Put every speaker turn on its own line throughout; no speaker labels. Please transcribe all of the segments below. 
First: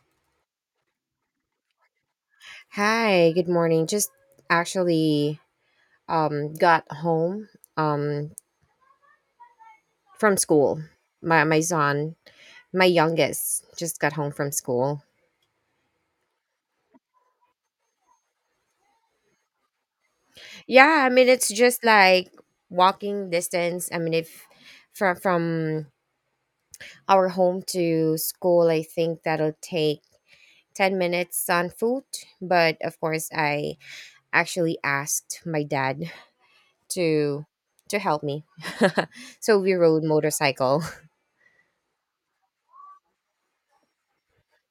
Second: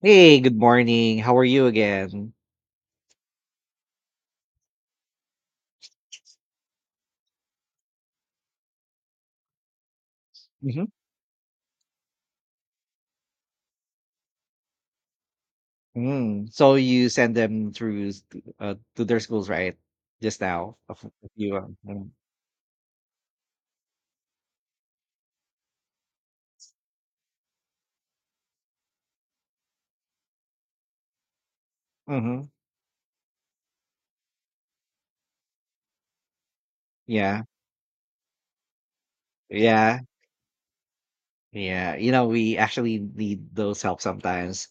Hey, good morning. How are you again?
Hi, good morning. Just actually got home um from school.
Hmm.
My son, my youngest, just got home from school.
Mm. So you send them through to their schools, right? Just now,
Yeah, I
a
mean it's
few.
just like walking distance. I mean if From our home to school, I think that'll take 10 minutes on foot,
Mm-hmm.
but of course I actually asked my dad
Yeah,
to to help me. So we
yeah,
rode motorcycle.
yeah. You know, we actually need those help sometimes,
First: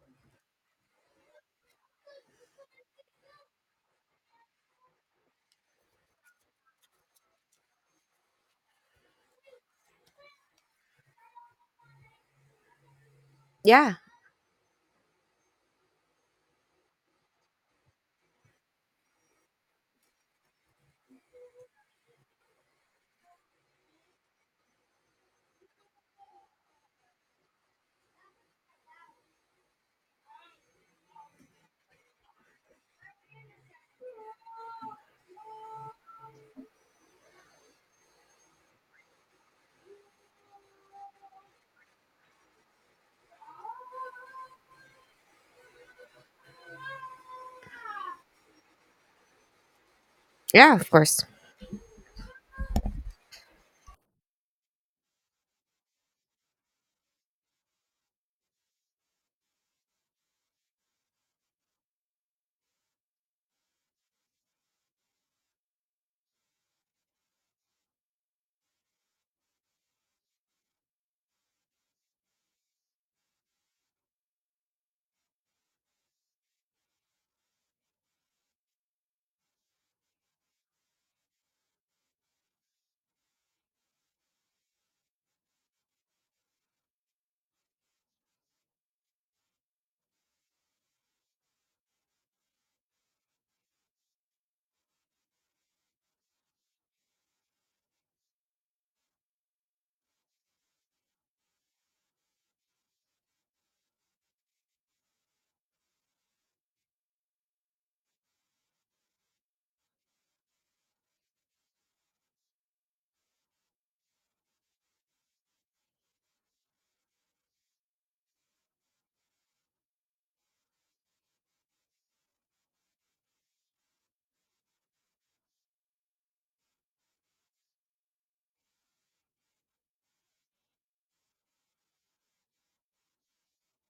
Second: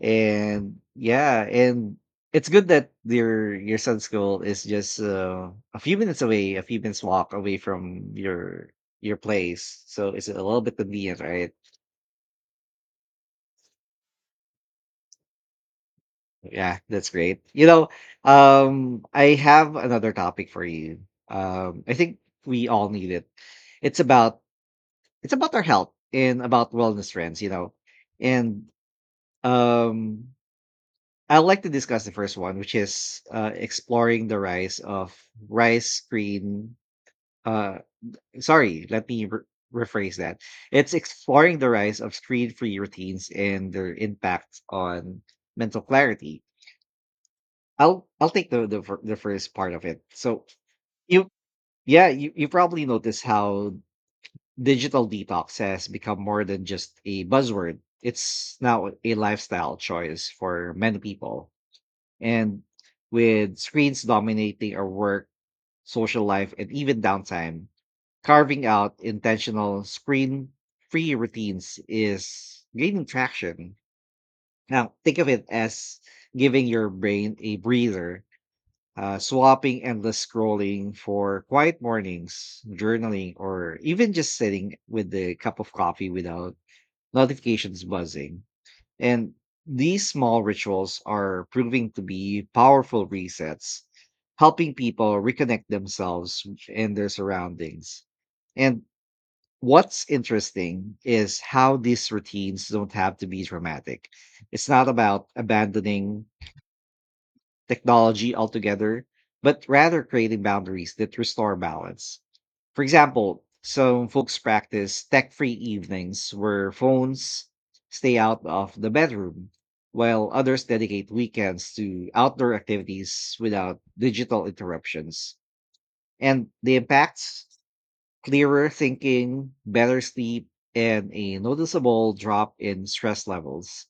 and, yeah, and it's good that your son's school is just a few minutes away, a few minutes walk away from your place. So it's a little bit convenient, right?
Yeah.
Yeah, that's great. You know, I have another topic for you. I think we all need it. It's about it's about our health and about wellness trends. And um, I like to discuss the first one, which is exploring the rise of rice screen. Uh, Sorry, let me rephrase that. It's exploring the rise of screen-free routines and their impact on mental clarity. I'll take the first part of it. So,
Yeah, of course.
you yeah, you probably notice how digital detox has become more than just a buzzword. It's now a lifestyle choice for many people, and with screens dominating our work, social life, and even downtime, carving out intentional screen free routines is gaining traction. Now think of it as giving your brain a breather, swapping endless scrolling for quiet mornings, journaling, or even just sitting with the cup of coffee without notifications buzzing. And these small rituals are proving to be powerful resets, helping people reconnect themselves and their surroundings. And what's interesting is how these routines don't have to be dramatic. It's not about abandoning technology altogether, but rather creating boundaries that restore balance. For example, some folks practice tech free evenings where phones stay out of the bedroom, while others dedicate weekends to outdoor activities without digital interruptions. And the impacts: clearer thinking, better sleep, and a noticeable drop in stress levels.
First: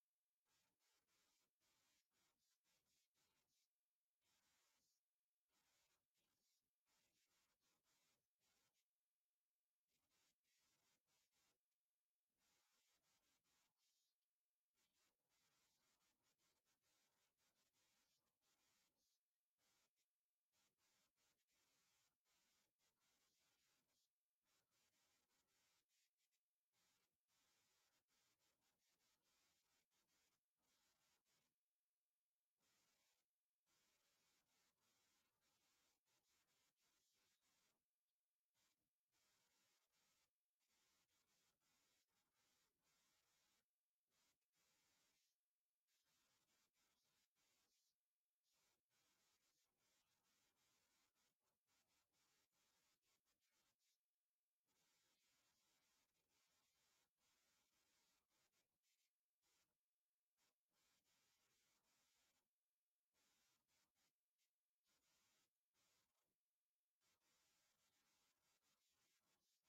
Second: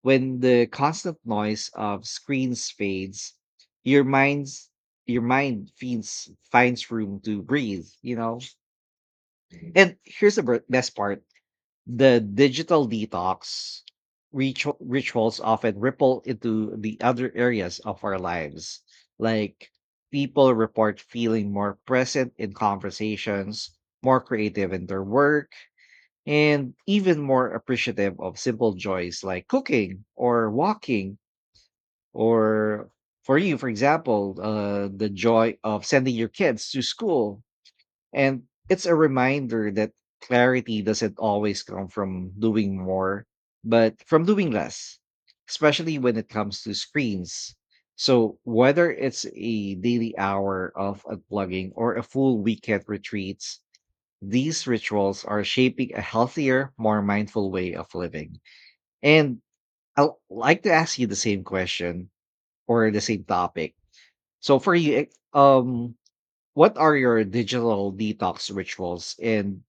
When the constant noise of screens fades, your mind's your mind finds room to breathe. And here's the best part: the digital detox rituals often ripple into the other areas of our lives. Like, people report feeling more present in conversations, more creative in their work, and even more appreciative of simple joys like cooking or walking, or for you, for example, the joy of sending your kids to school. And it's a reminder that clarity doesn't always come from doing more, but from doing less, especially when it comes to screens. So, whether it's a daily hour of unplugging or a full weekend retreats, these rituals are shaping a healthier, more mindful way of living. And I'd like to ask you the same question, or the same topic. So, for you, um, what are your digital detox rituals, and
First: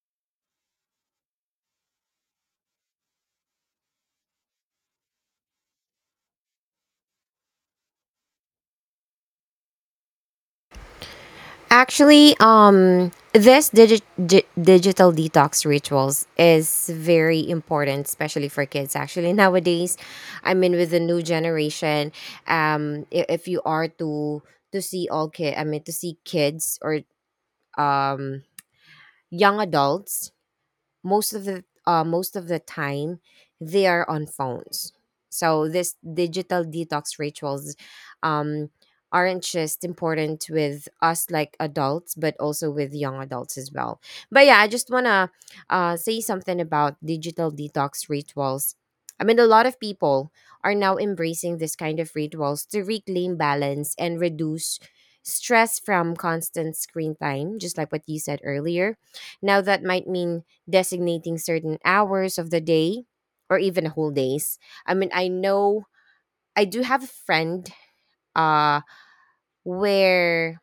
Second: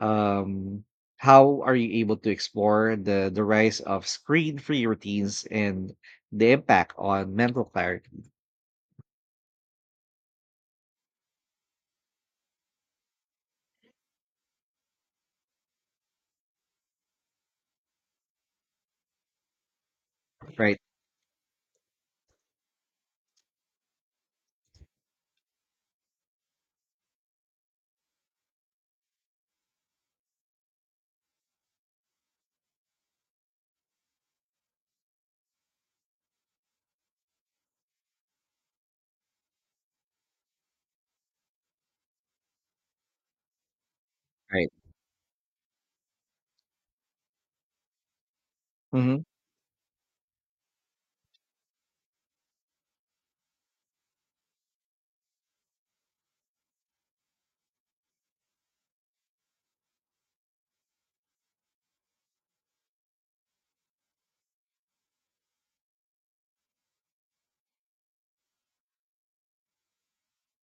um how are you able to explore the rise of screen free routines and the impact on mental clarity?
This digital detox rituals is very important, especially for kids. Actually, nowadays, I mean,
Right.
with the new generation, if you are to see all kid, I mean, to see kids or um young adults, most of the time they are on phones. So this digital detox rituals, um, aren't just important with us like adults but also with young adults as well. But yeah,
Right.
I just want to say something about digital detox rituals.
Mm-hmm.
I mean, a lot of people are now embracing this kind of rituals to reclaim balance and reduce stress from constant screen time, just like what you said earlier. Now that might mean designating certain hours of the day or even whole days. I mean, I know I do have a friend uh where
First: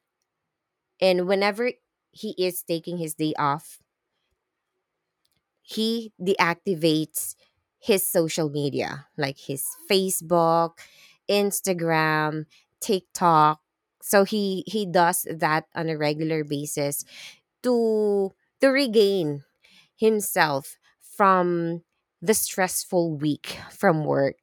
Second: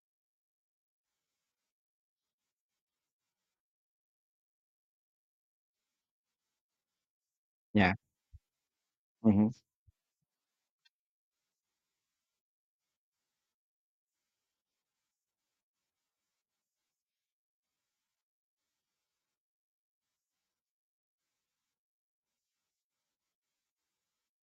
and whenever he is taking his day off, he deactivates
Yeah.
his social media like
Mm-hmm.
his Facebook, Instagram, TikTok. So he does that on a regular basis to regain himself from the stressful week from work.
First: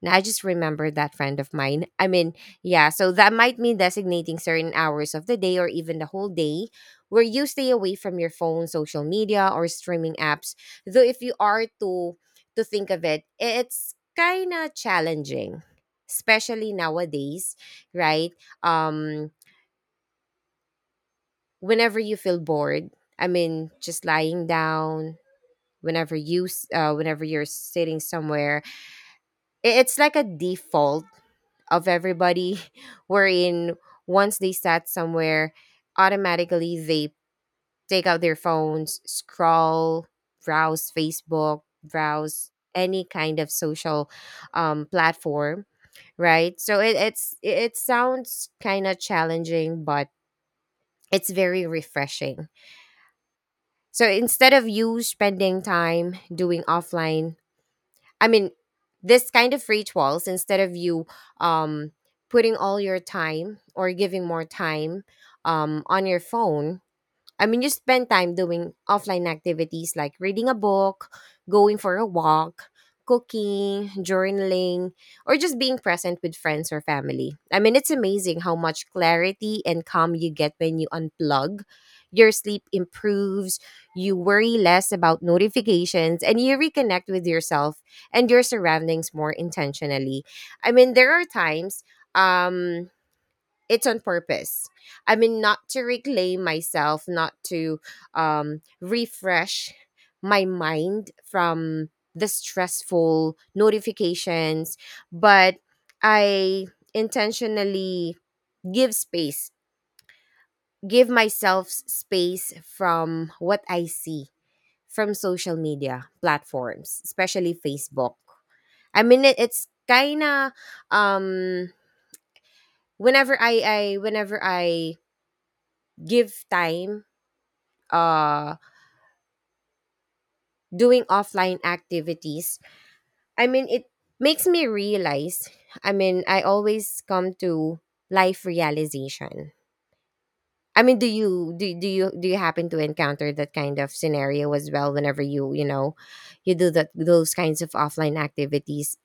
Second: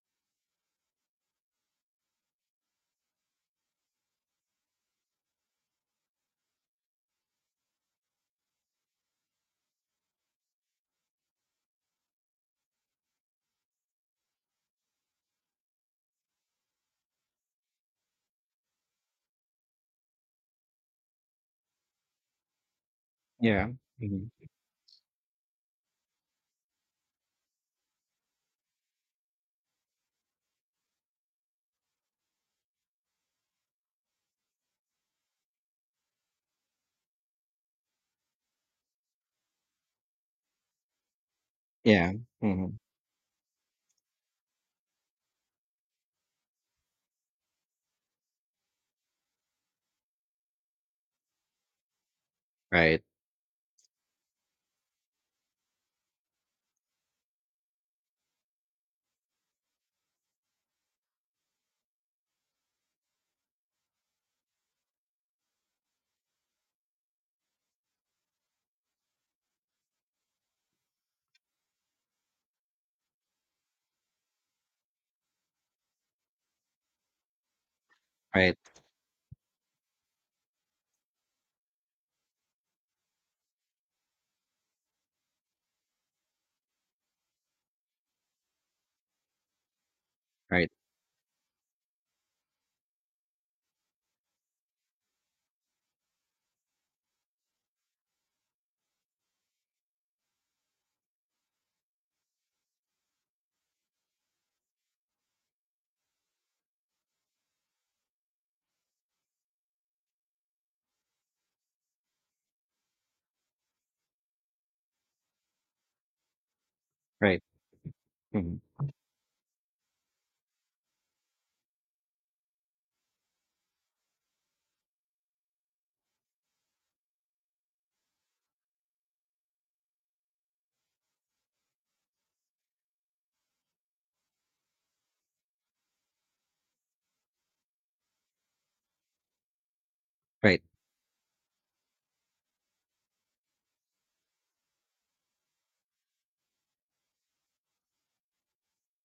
Now, I just remembered that friend of mine. I mean, yeah, so that might mean designating certain hours of the day or even the whole day where you stay away from your phone, social media, or streaming apps. Though if you are to think of it, it's kind of challenging, especially nowadays, right? Um Whenever you feel bored, I
Yeah.
mean, just
Hmm.
lying down, whenever you're sitting somewhere, it's like a default of everybody wherein once they sat somewhere, automatically they take out their phones, scroll, browse Facebook,
Yeah.
browse
Hmm.
any kind of social platform, right? So it, it's it it sounds kind of challenging, but it's very refreshing.
Right.
So instead of you spending time doing offline, I mean, this kind of rituals, instead of you um putting all your time or giving more time on your phone, I mean, you spend time doing offline activities like reading a book, going for a walk, cooking, journaling, or just being present with friends or family. I mean, it's amazing
Right.
how much clarity and calm you get when you unplug. Your sleep improves, you worry less about notifications, and you reconnect with yourself and your surroundings more intentionally.
Right.
I mean, there are times um it's on purpose. I mean, not to reclaim myself, not to refresh my mind from the stressful notifications, but I intentionally give space, space from what I see from social media platforms,
Right.
especially Facebook.
Hmm.
I mean, it's kind of um, whenever I give time uh doing offline activities, I mean it makes me realize, I mean I always come to life realization.
Right.
I mean, do you happen to encounter that kind of scenario as well whenever you, you know, you do that, those kinds of offline activities?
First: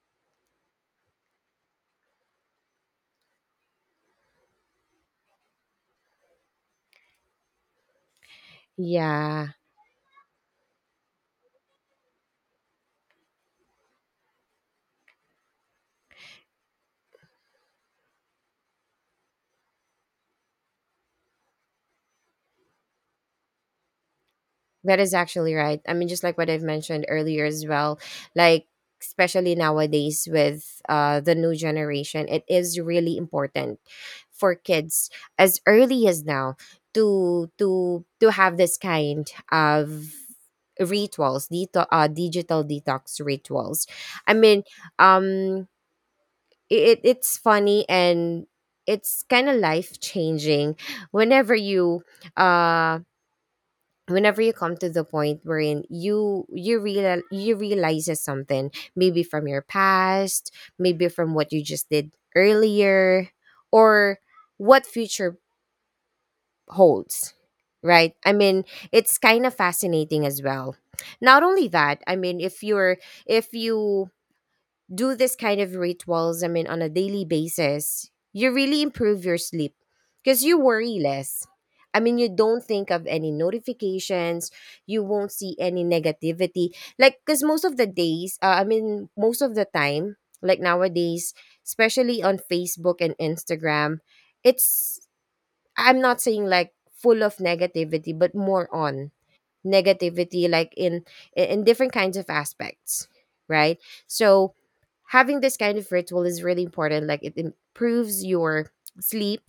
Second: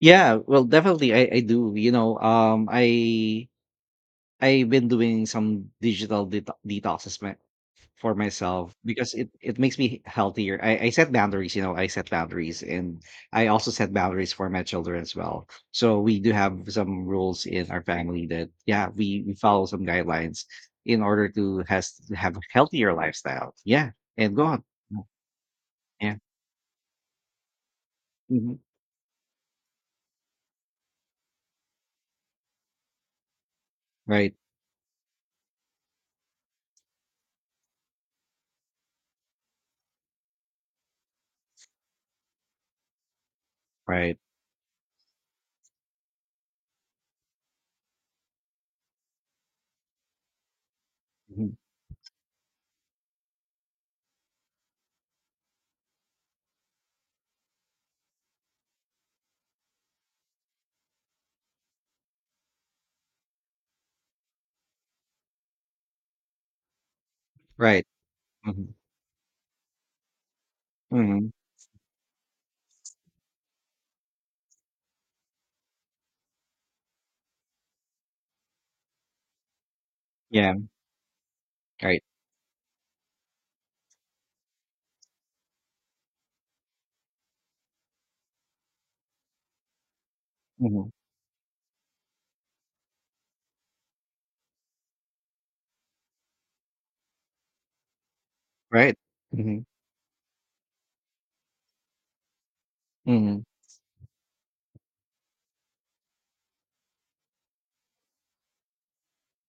Yeah, well, definitely, I do, you know, I've been doing some digital detoxes my for myself because it
Yeah,
it makes me healthier. I set boundaries, you know, I set boundaries, and I also set boundaries for my children as well. So we do have some rules in our family that, yeah, we follow some guidelines in order to have a healthier lifestyle. Yeah. And go on.
that
Mm.
is actually right. I mean,
Yeah.
just like what I've mentioned earlier as well,
Mhm.
like especially nowadays with the new generation, it is really important
Right.
for kids as early as now to have this kind of rituals, digital detox rituals.
Right.
I mean, um, it it's funny and it's kind of life changing whenever
Mhm.
you uh whenever you come to the point wherein you realizes something, maybe from your past, maybe from what you just did earlier, or what future holds,
Right.
right? I mean,
Mhm.
it's kind of fascinating as well.
Mhm.
Not only that, I mean, if you're, if you do this kind of rituals, I mean, on a daily basis, you really improve your sleep because
Yeah.
you worry less. I
Right.
mean, you don't think of any notifications, you won't see any negativity. Like, because most of the days, I mean, most of the time, like
Mhm.
nowadays, especially on Facebook and Instagram, it's, I'm not saying like full of negativity, but more
Right.
on
Mhm.
negativity like in different kinds of aspects,
Mhm.
right? So having this kind of ritual is really important. Like, it improves your sleep,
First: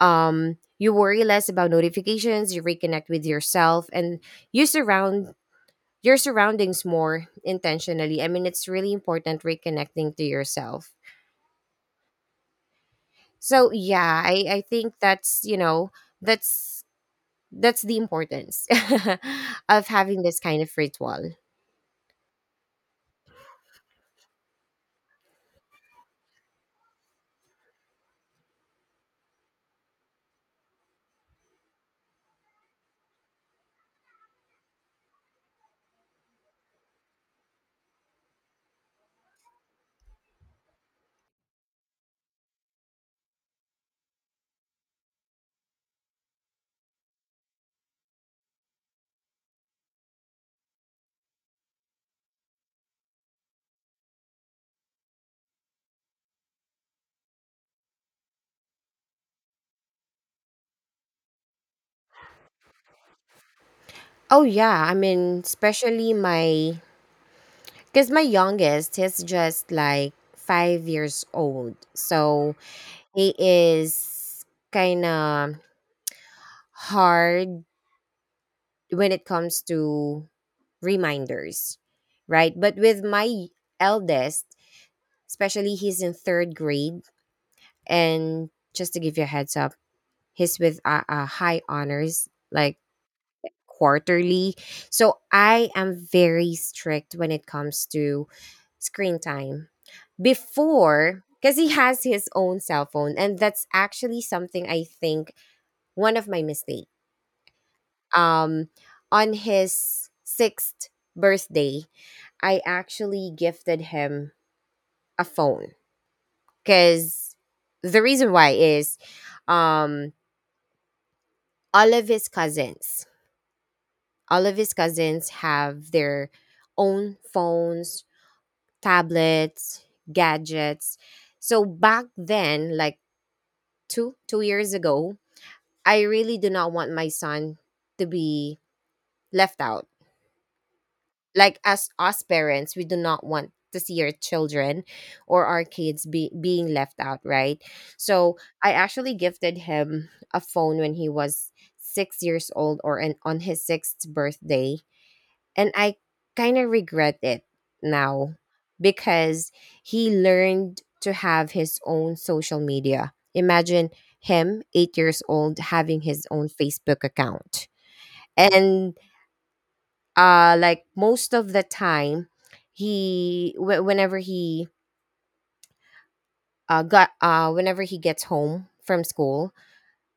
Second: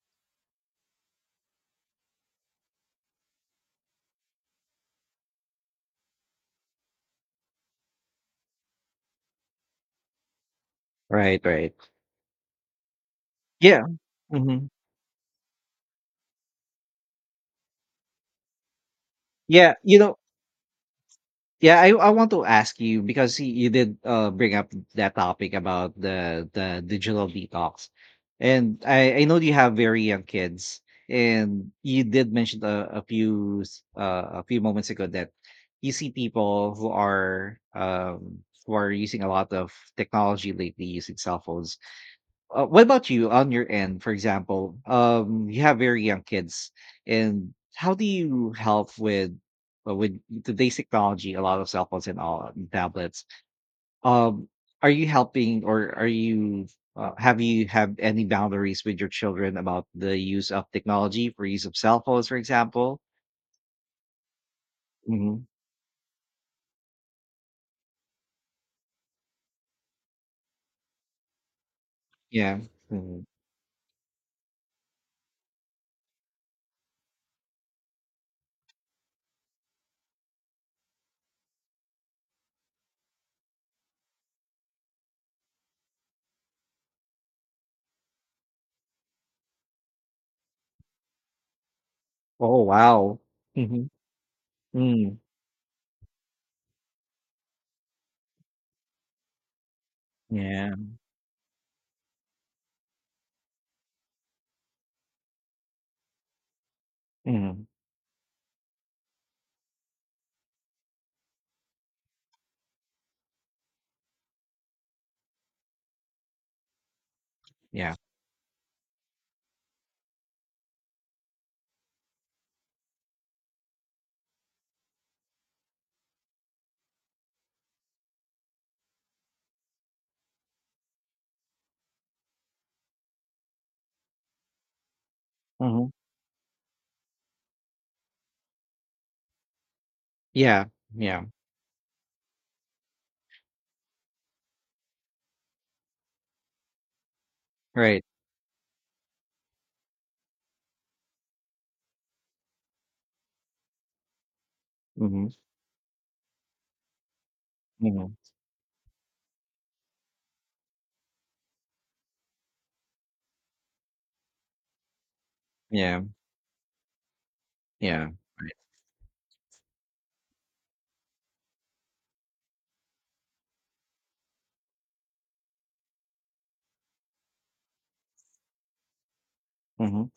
you worry less about notifications, you reconnect with yourself and you surround your surroundings more intentionally. I mean, it's really important reconnecting to yourself.
Right. Right.
So
Yeah.
yeah, I
Mhm.
think that's, you know, that's that's the importance
Yeah,
of
you know,
having this kind of ritual.
yeah, I want to ask you because you did bring up that topic about the digital detox. And I know you have very young kids, and you did mention a few moments ago that you see people who are using a lot of technology lately, using cell phones. What about you on your end? For example, you have very young kids, and how do you help with, with today's technology? A lot of cell phones and all, and tablets. Um, are you helping, or are you, have you have any boundaries with your children about the use of technology, for use of cell phones, for example?
Oh yeah, I mean,
Hmm.
especially my, because my youngest, he's just like 5 years old, so
Yeah. Mhm.
he is kind of hard when it comes to reminders, right? But with my eldest, especially, he's in third grade, and just to give you a heads up, he's with a high honors
Oh,
like
wow. Hmm.
quarterly.
Mm.
So I am very strict when it comes to screen time.
Yeah.
Before, because he has his own cell phone, and that's actually something I think one of my mistake.
Hmm.
Um, on his sixth birthday, I actually gifted him a phone. Because
Yeah.
the reason why is, um, all of his cousins, all of his cousins have their own phones, tablets, gadgets. So back then, like two years ago,
Hmm.
I really do not want my son to be left out.
Yeah. Yeah.
Like, as us parents, we do not want to see our children or our kids be being left out, right?
Right.
So I actually gifted him a phone when he was 6 years old, or an, on his sixth birthday,
Hmm.
and I kind of regret it
Hmm.
now because he learned to have his own social media. Imagine him, 8 years old, having
Yeah.
his own Facebook account.
Yeah.
And like most of the time, he wh- whenever he got whenever he gets home from school,
Mhm.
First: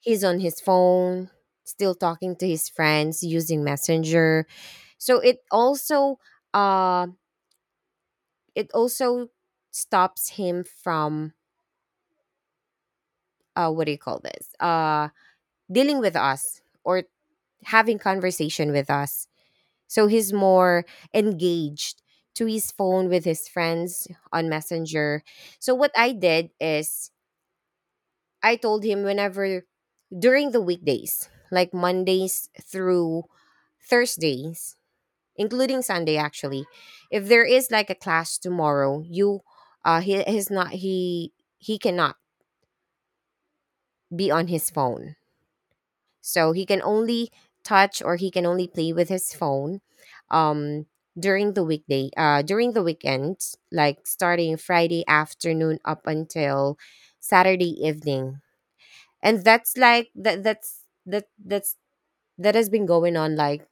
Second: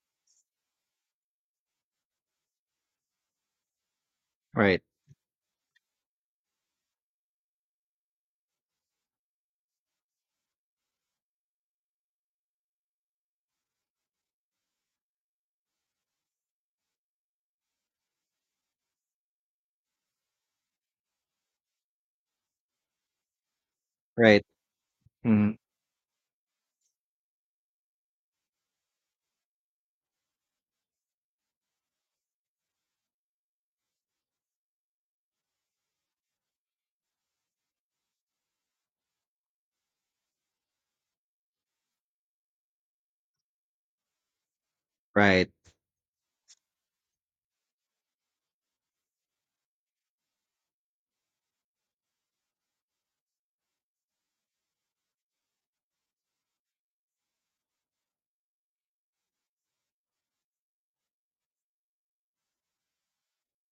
he's on his phone, still talking to his friends using Messenger.
Right.
So um it also stops him from what do you call this dealing with us or having conversation with us. So he's more engaged to his phone with his friends
Right.
on Messenger.
Mhm.
So what I did is I told him, whenever during the weekdays like Mondays through Thursdays, including Sunday actually, if there is like a class tomorrow, you he he's not he he cannot be on his phone.
Right.
So he can only touch or he can only play with his phone um during the weekday during the weekend, like starting Friday afternoon up until Saturday evening. And that's like that has been going on like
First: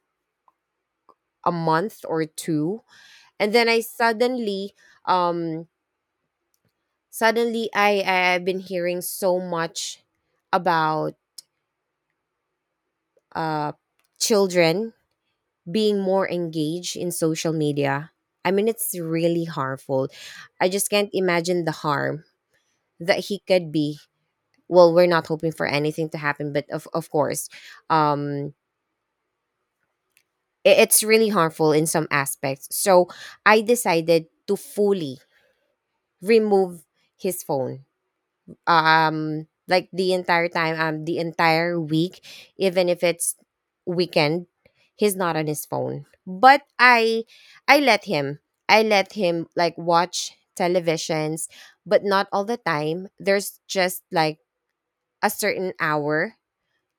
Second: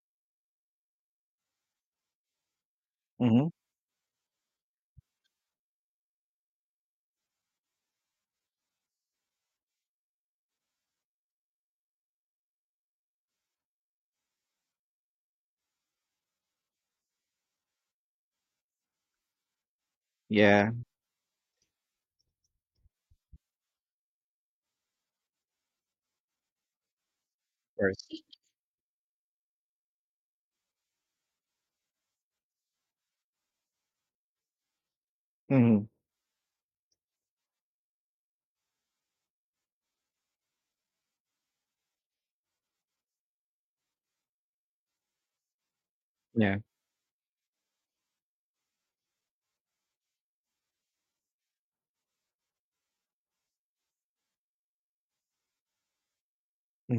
a month or two.
Mhm.
And then I suddenly um I've been hearing so much about uh children being more engaged in social media. I mean, it's really harmful. I
Yeah. Of
just can't imagine the harm that he could be. Well, we're not hoping for anything to happen, but of course,
course.
um, it's really harmful in some aspects. So I decided to fully
Mhm.
remove his phone, like the entire time, the entire week. Even if it's weekend, he's not on his phone,
Yeah.
but I let him, I let him like watch televisions, but not all the time. There's just like a certain hour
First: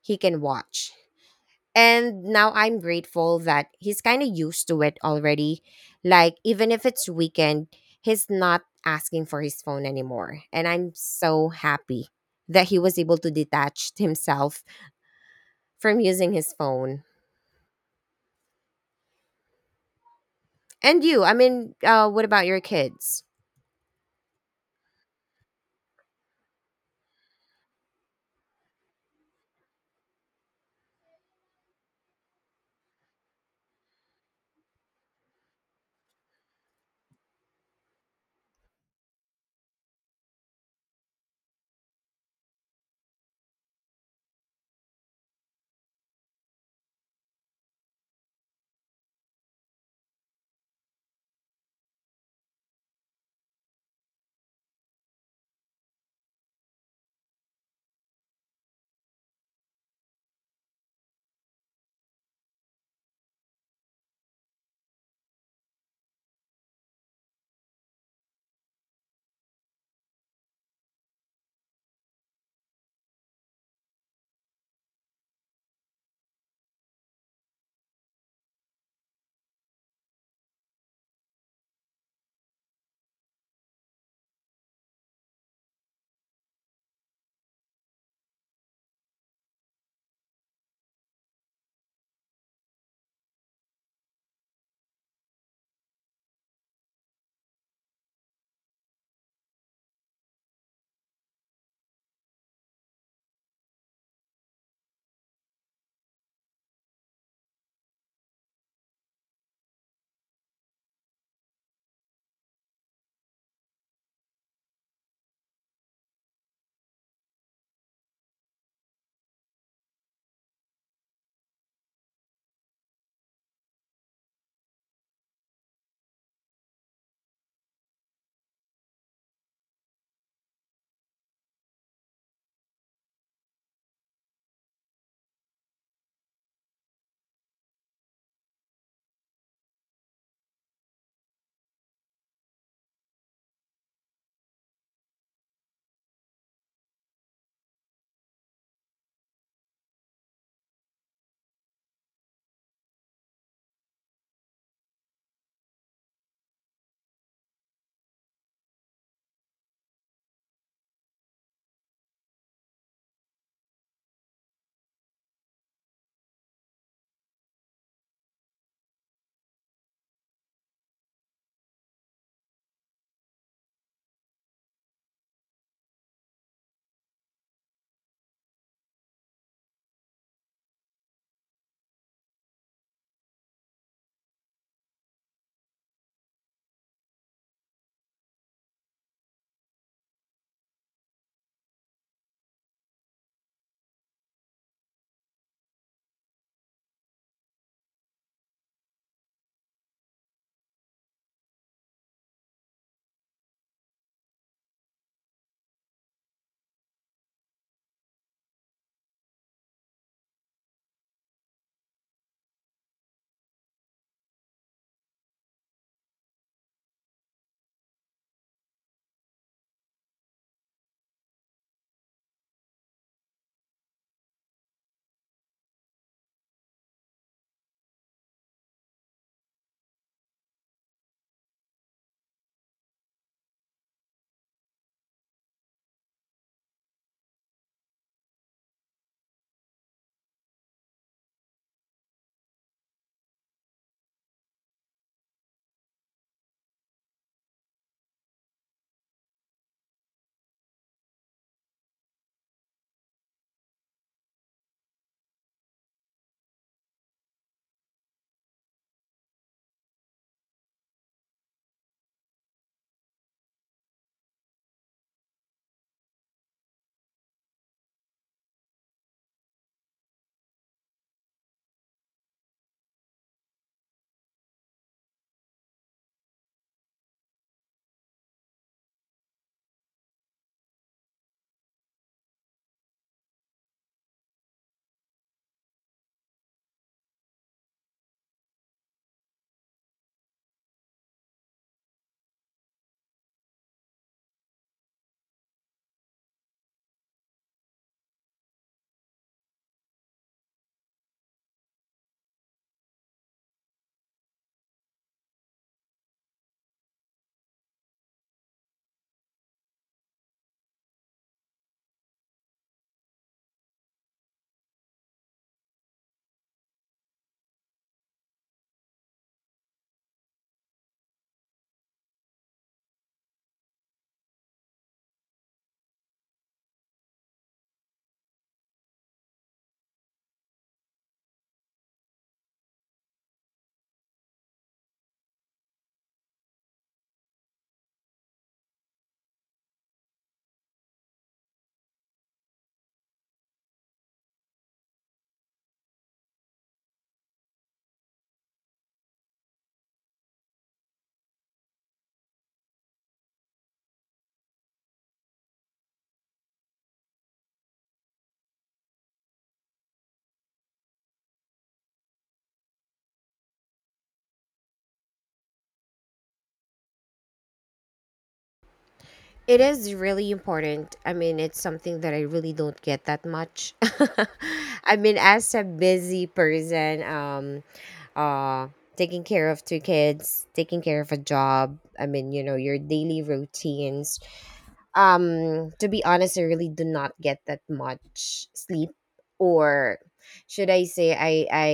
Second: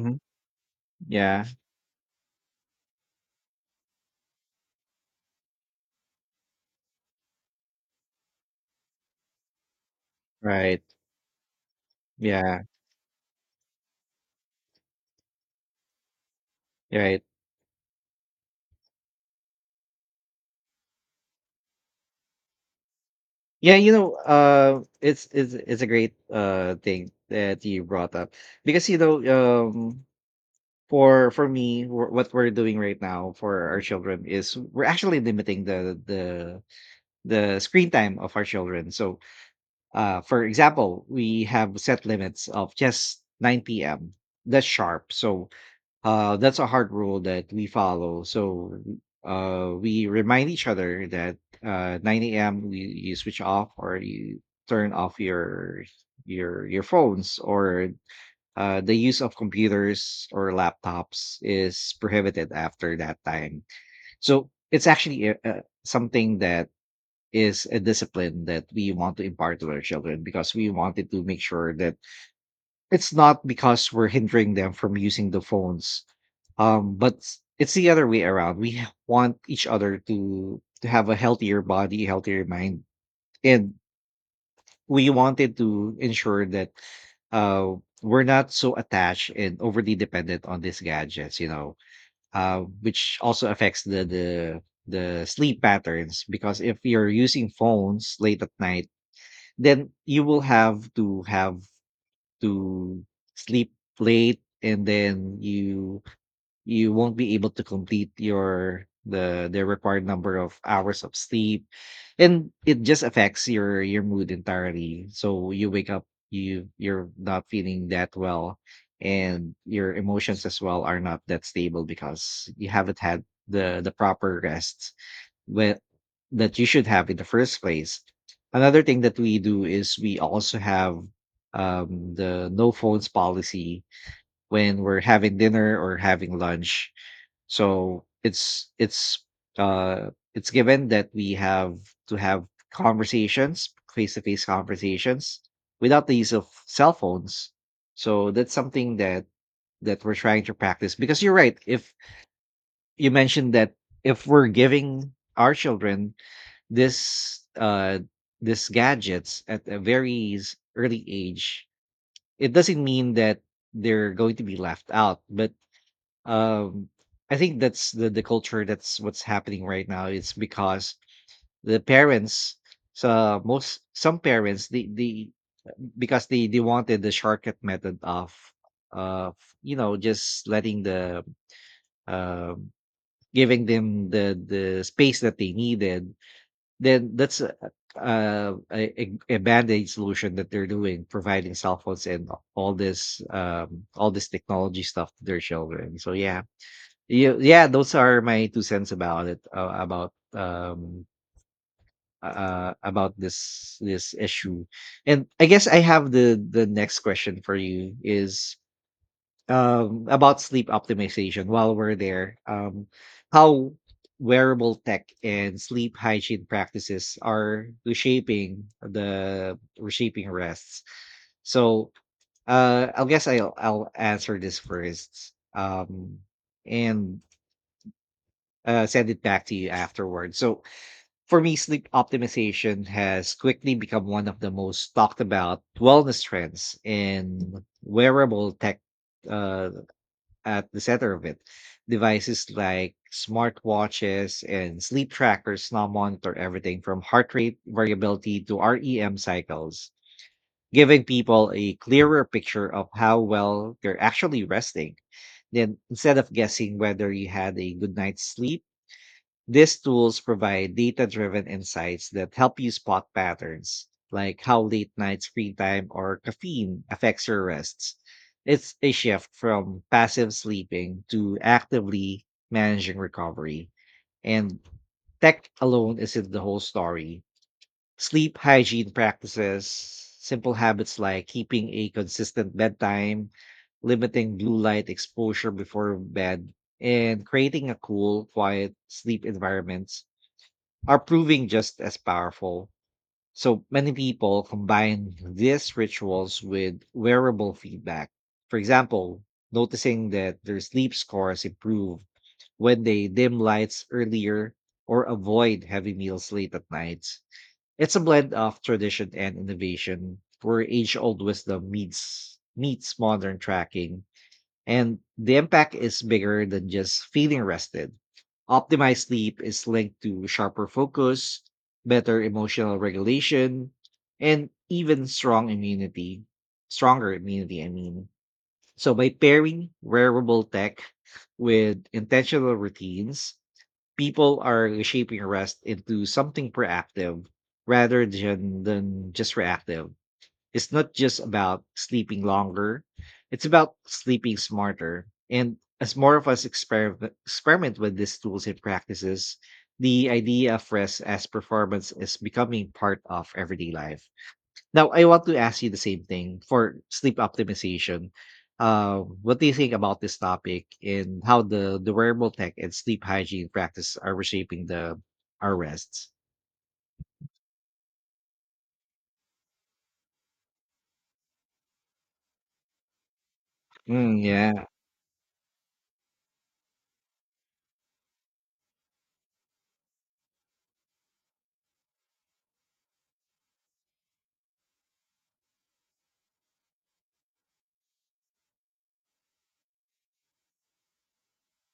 he can watch.
Yeah.
And now I'm grateful that he's kind of used to it already. Like, even if it's weekend, he's not asking for his phone anymore. And
Right.
I'm so happy
Yeah.
that he was able to detach himself from using his phone.
Right.
And you, I mean, what about your kids?
Yeah, you know, it's a great thing that you brought up, because, you know, um, for me, what we're doing right now for our children is we're actually limiting the screen time of our children. So, for example, we have set limits of just 9 p.m. That's sharp. So, that's a hard rule that we follow. So, we remind each other that, 9 a.m. You switch off, or you turn off your phones, or the use of computers or laptops is prohibited after that time. So it's actually something that is a discipline that we want to impart to our children, because we wanted to make sure that it's not because we're hindering them from using the phones, but it's the other way around. We want each other to have a healthier body, healthier mind. And we wanted to ensure that, uh we're not so attached and overly dependent on these gadgets, you know, which also affects the sleep patterns, because if you're using phones late at night, then you will have to sleep late, and then you won't be able to complete your the required number of hours of sleep. And it just affects your mood entirely, so you wake up, you're not feeling that well, and your emotions as well are not that stable because you haven't had the proper rest when that you should have in the first place. Another thing that we do is we also have, the no phones policy when we're having dinner or having lunch. So uh, it's given that we have to have conversations, face to face conversations, without the use of cell phones. So that's something that we're trying to practice, because you're right. If you mentioned that, if we're giving our children this uh this gadgets at a very early age, it doesn't mean that they're going to be left out, but um I think that's the culture, that's what's happening right now. It's because the parents, so most, some parents, the because they wanted the shortcut method of, you know, just letting the, um giving them the space that they needed. Then that's a band-aid solution that they're doing, providing cell phones and all this technology stuff to their children. So yeah. Yeah, yeah, those are my two cents about it, about this issue. And I guess I have the next question for you, is, about sleep optimization. While we're there, how wearable tech and sleep hygiene practices are reshaping, the reshaping rests. So, I guess I'll answer this first, and send it back to you afterwards. So for me, sleep optimization has quickly become one of the most talked about wellness trends, in wearable tech, uh, at the center of it. Devices like smartwatches and sleep trackers now monitor everything from heart rate variability to REM cycles, giving people a clearer picture of how well they're actually resting. Then, instead of guessing whether you had a good night's sleep, these tools provide data driven insights that help you spot patterns, like how late night screen time or caffeine affects your rests. It's a shift from passive sleeping to actively managing recovery. And tech alone isn't the whole story. Sleep hygiene practices, simple habits like keeping a consistent bedtime, limiting blue light exposure before bed, and creating a cool, quiet sleep environment are proving just as powerful. So many people combine these rituals with wearable feedback. For example, noticing that their sleep scores improve when they dim lights earlier or avoid heavy meals late at night. It's a blend of tradition and innovation where age old wisdom meets modern tracking, and the impact is bigger than just feeling rested. Optimized sleep is linked to sharper focus, better emotional regulation, and even strong immunity, stronger immunity, I mean. So by pairing wearable tech with intentional routines, people are reshaping rest into something proactive rather than just reactive. It's not just about sleeping longer, it's about sleeping smarter. And as more of us experiment with these tools and practices, the idea of rest as performance is becoming part of everyday life. Now, I want to ask you the same thing for sleep optimization. What do you think about this topic, and how the wearable tech and sleep hygiene practice are reshaping the our rests?
It is really important. I mean, it's something that I really don't get that much.
Mm, yeah,
I mean, as a busy person, uh taking care of two kids, taking care of a job, I mean, you know, your daily routines, to be honest, I really do not get that much sleep, or should I say, I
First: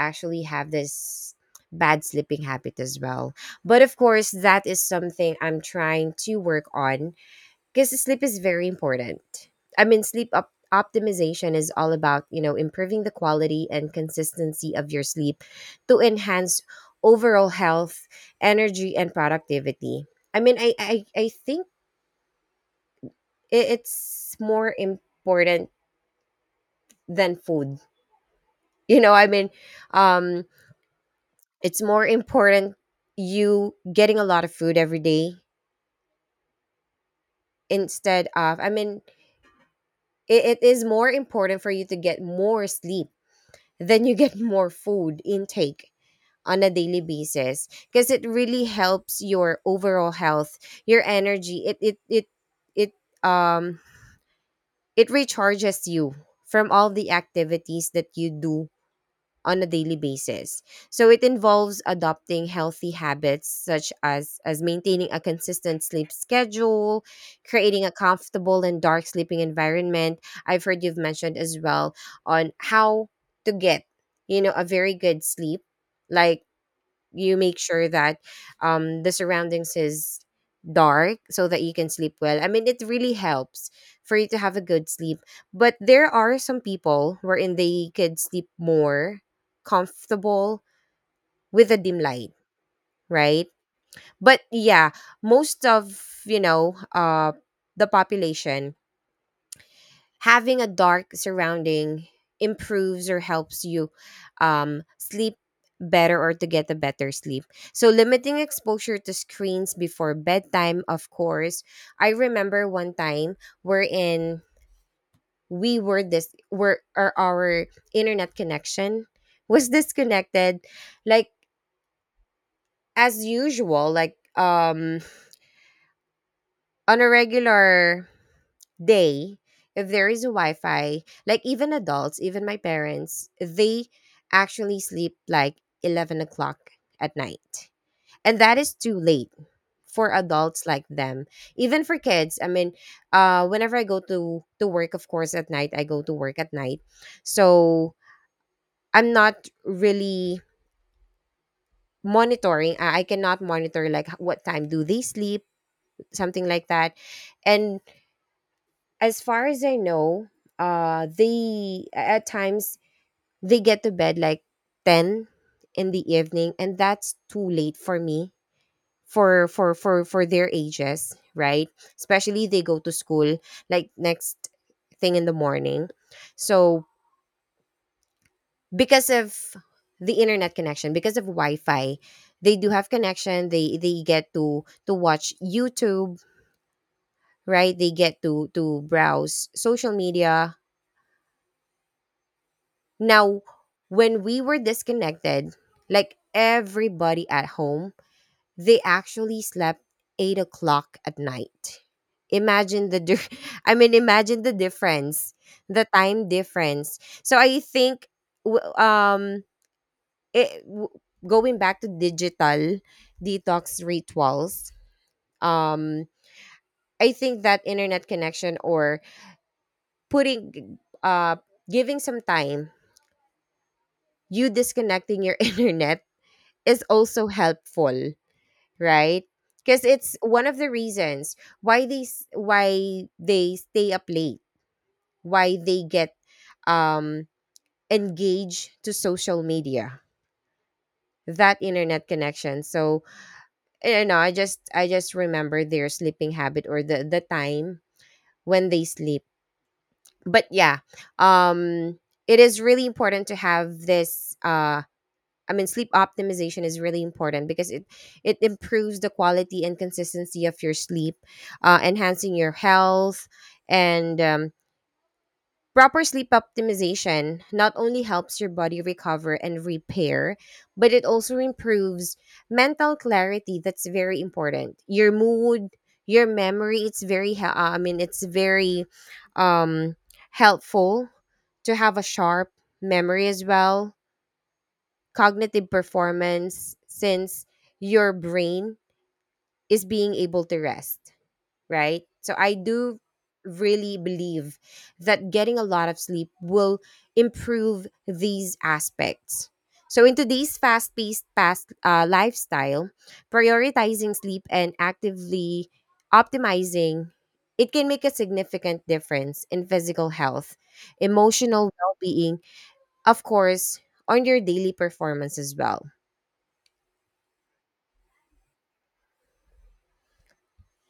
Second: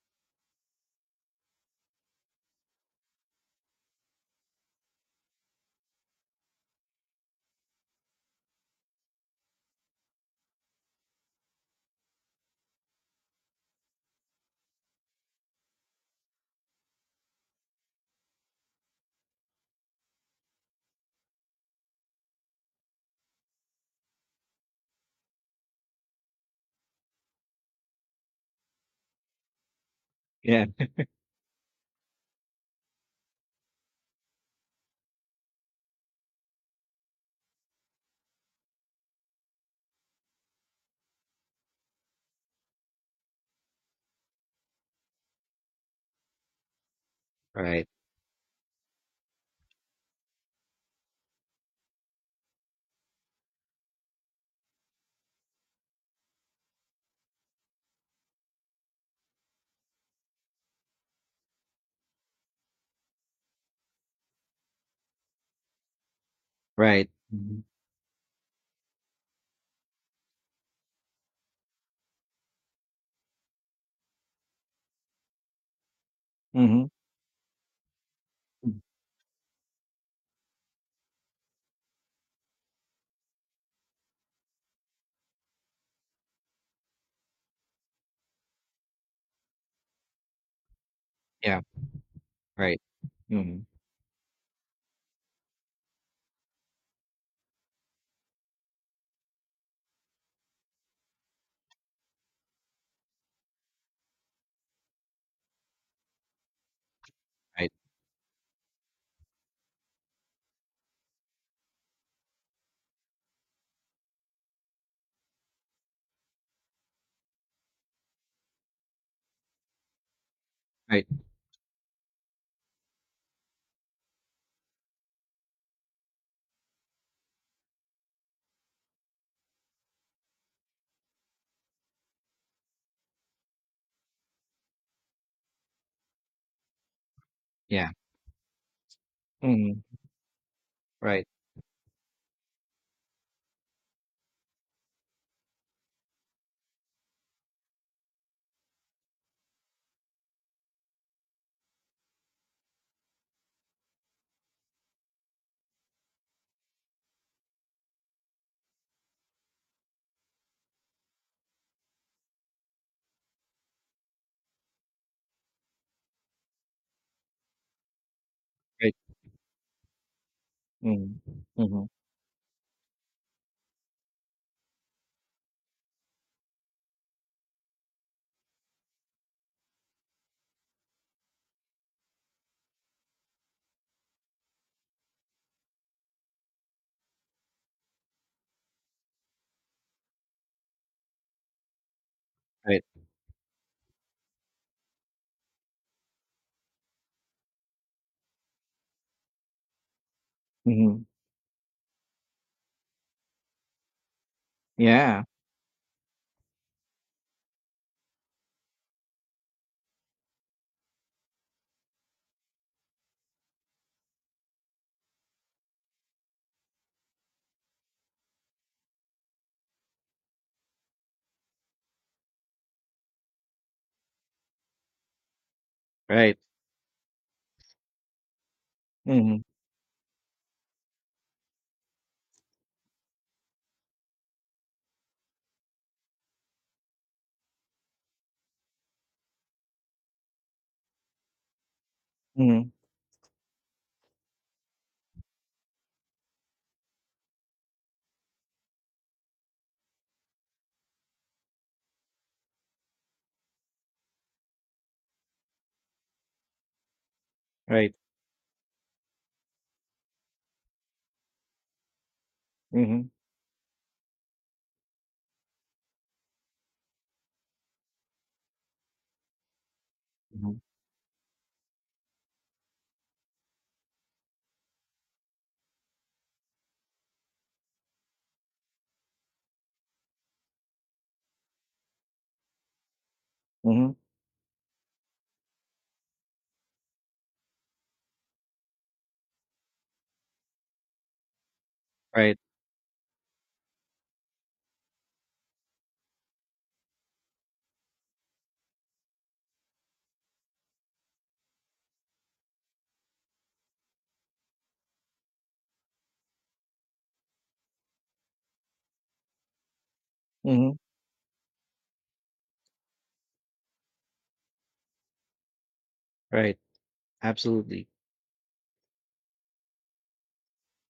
actually have this bad sleeping habit as well, but of course that is something I'm trying to work on, because sleep is very important. I mean, sleep optimization is all about, you know, improving the quality and consistency of your sleep to enhance overall health, energy, and productivity. I mean, I think it's more important than food. You know, I mean, um,
yeah,
it's more important you getting a lot of food every day instead of, I mean, it is more important for you to get more sleep then you get more food intake on a daily basis,
right,
because it really helps your overall health, your energy. It um it recharges you from all the activities that you do on a daily basis. So it involves adopting healthy habits such as maintaining a consistent sleep schedule,
right. Mm-hmm.
creating a comfortable and dark sleeping environment. I've heard you've mentioned as well on how to get, you know, a very good sleep. Like
Mm-hmm.
you make sure that the surroundings is dark so that you can sleep well. I mean, it really helps for you to have a good sleep, but there are some people wherein they could sleep more comfortable
Yeah.
with a dim light,
Right.
right?
Mhm.
But yeah, most of, you know, the population having a dark surrounding improves or helps you sleep better or to get a better sleep.
Right.
So limiting exposure to screens before bedtime, of course. I remember one time wherein we were this were or our internet connection was disconnected,
Right.
like as usual, like on a regular, they, if there is a Wi-Fi, like even adults, even my parents, they actually sleep like 11 o'clock at night,
Yeah.
and that is too late
Mhm.
for adults like them,
Right.
even for kids. I mean, whenever I go to work, of course, at night, I go to work at night. So I'm not really monitoring. I cannot monitor like what time do they sleep, something like that. And as far as I know, they at times they get to bed like ten in the evening, and that's too late for me,
Right.
for their ages,
Mhm.
right?
Mhm.
Especially they go to school like next thing in the morning, so because of the internet connection, because of Wi-Fi, they do have connection. They get to watch YouTube, right? They get to browse social media.
Right.
Now, when we were disconnected, like everybody at home, they actually slept 8 o'clock
Mhm.
at night. Imagine the, I mean, imagine the
Yeah.
difference, the time difference. So I think, w- um, it, w- going back to digital detox rituals, um, I think that internet connection, or putting, giving some time, you disconnecting your internet
Right.
is also helpful, right?
Mhm.
Because it's one of the reasons why why they stay up late, why they get um engaged to social media, that internet connection.
Mhm.
So you know, I just remember their sleeping habit or the time when they sleep. But yeah, um, it is really important to have this. I mean, sleep optimization is really important because
Right.
it improves the quality and consistency of your sleep, enhancing your
Mhm.
health, and proper sleep optimization not only helps your body recover and repair,
Mhm.
but it also improves mental clarity. That's very important. Your mood, your memory. I mean, it's very um, helpful to have a sharp memory as
Mhm.
well, cognitive performance, since your brain is being able to rest, right? So
Right.
I do really believe that getting a lot of sleep will improve these aspects. So in today's fast-paced past lifestyle, prioritizing sleep and actively optimizing it can make a significant difference in physical health,
Mhm.
emotional well-being, of course, on your daily performance as well.
Right. Absolutely.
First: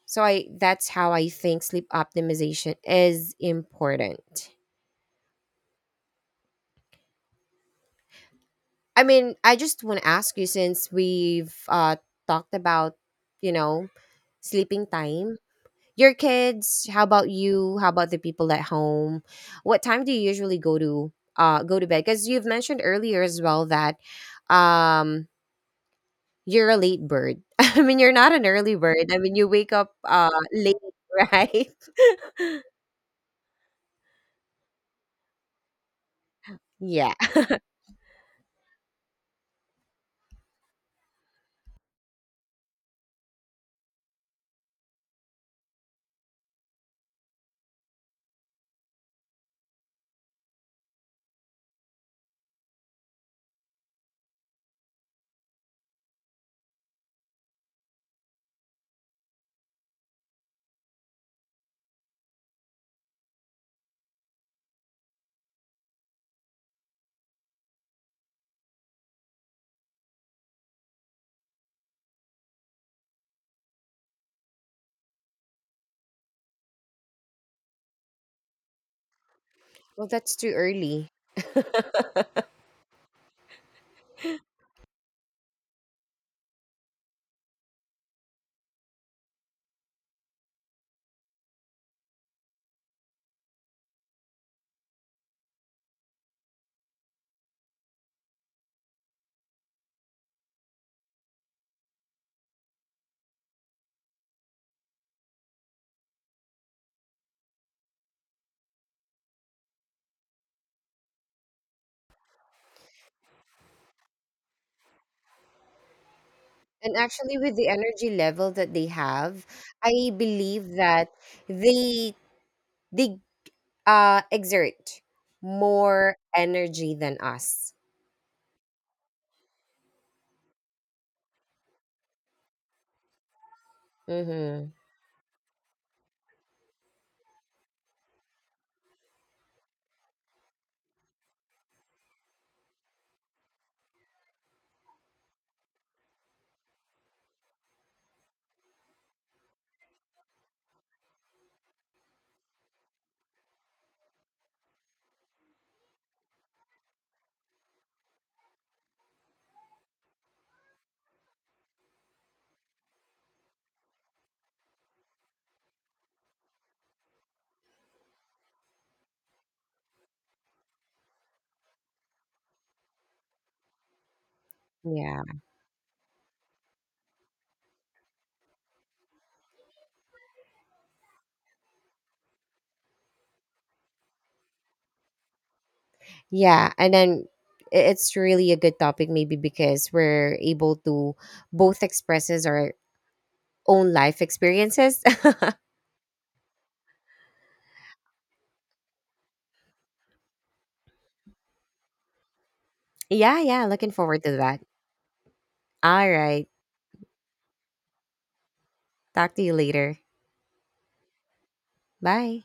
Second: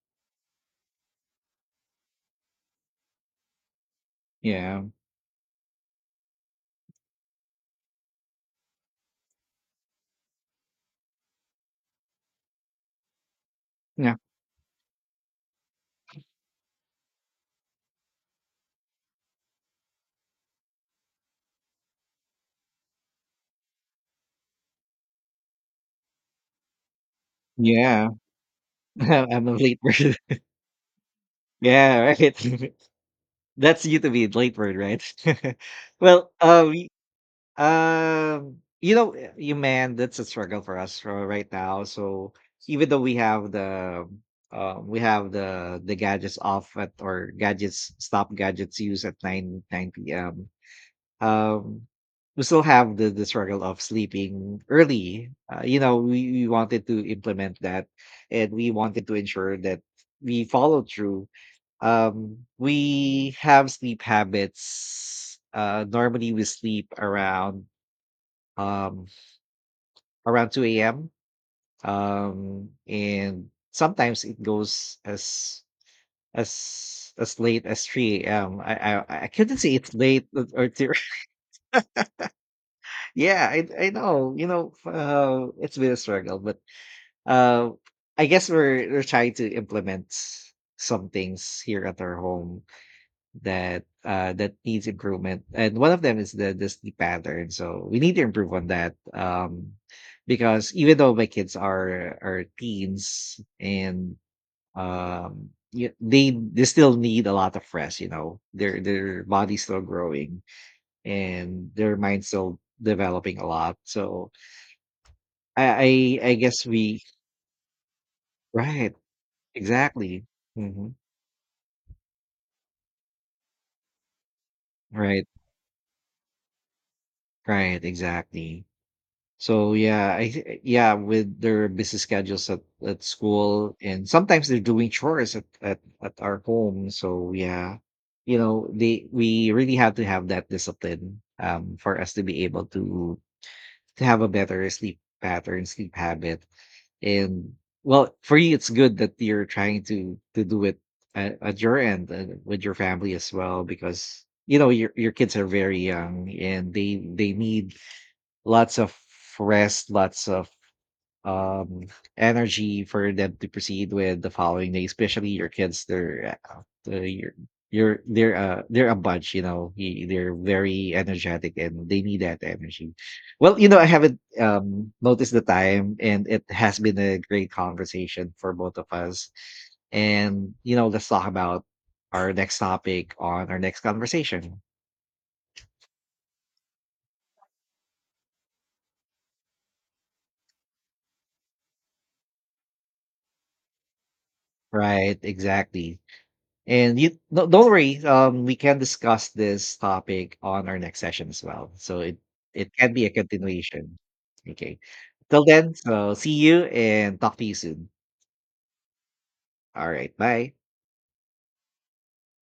So I that's how I think sleep optimization is important.
Yeah.
I mean, I just want to ask you, since we've talked about, you know,
Yeah.
sleeping time. Your kids, how about you? How about the people at home? What time do you usually go to go to bed? Cuz you've mentioned earlier as well that um you're a late bird. I mean,
Yeah.
you're not an early bird. I mean,
I'm
you
a
wake
late
up
bird.
late, right?
Yeah, right. That's you to be a late bird, right? Well,
Yeah.
You know, you man, that's a struggle for us, right now. So even though we have the gadgets off at or gadgets stop gadgets used at nine p.m. Um, we still have the struggle of sleeping early. You know, we wanted to implement that, and we wanted to ensure that we follow through. We have sleep habits. Normally we sleep um, around 2 a.m., and sometimes it goes as late as 3 AM. I couldn't say it's
Well,
late
that's
or
too
three.
early.
Yeah, I know. You know, it's been a struggle, but, uh, I guess we're trying to implement some things here at our home that, that needs improvement. And one of them is the sleep pattern, so we need to improve on that, because even though my kids are teens and they still need a lot of rest, you know. Their body's still growing, and their mind's still developing a lot. So I guess
And
we—
actually, with the energy level that they
Right.
have, I
Exactly.
believe
Hmm.
that they they exert
Right.
more energy than us.
Right. Exactly. So yeah, yeah, with their busy schedules at school, and sometimes they're
Mm-hmm.
doing chores at our home. So yeah, you know, they we really have to have that discipline, for us to be able to have a better sleep pattern, sleep habit. And, well, for you, it's good that you're trying to do it at your end and with your family as well, because, you know, your kids are very young and they need lots of rest, lots of um energy for them to proceed with the following day, especially your kids. They're a bunch, you know, they're very energetic, and they need that energy. Well, you know, I haven't
Yeah,
noticed the time, and it has been a great conversation for both of us. And, you know, let's talk about our next topic on our next conversation.
yeah, and then it's really a good topic, maybe because we're able to both expresses our own life experiences.
Right. Exactly. And you no, don't worry, we can discuss this topic on our next session as well. So it can be a
Yeah, yeah, looking
continuation.
forward to that.
Okay. Till then,
All
so see
right,
you and talk to you soon.
talk to you
All
later.
right, bye.
Bye.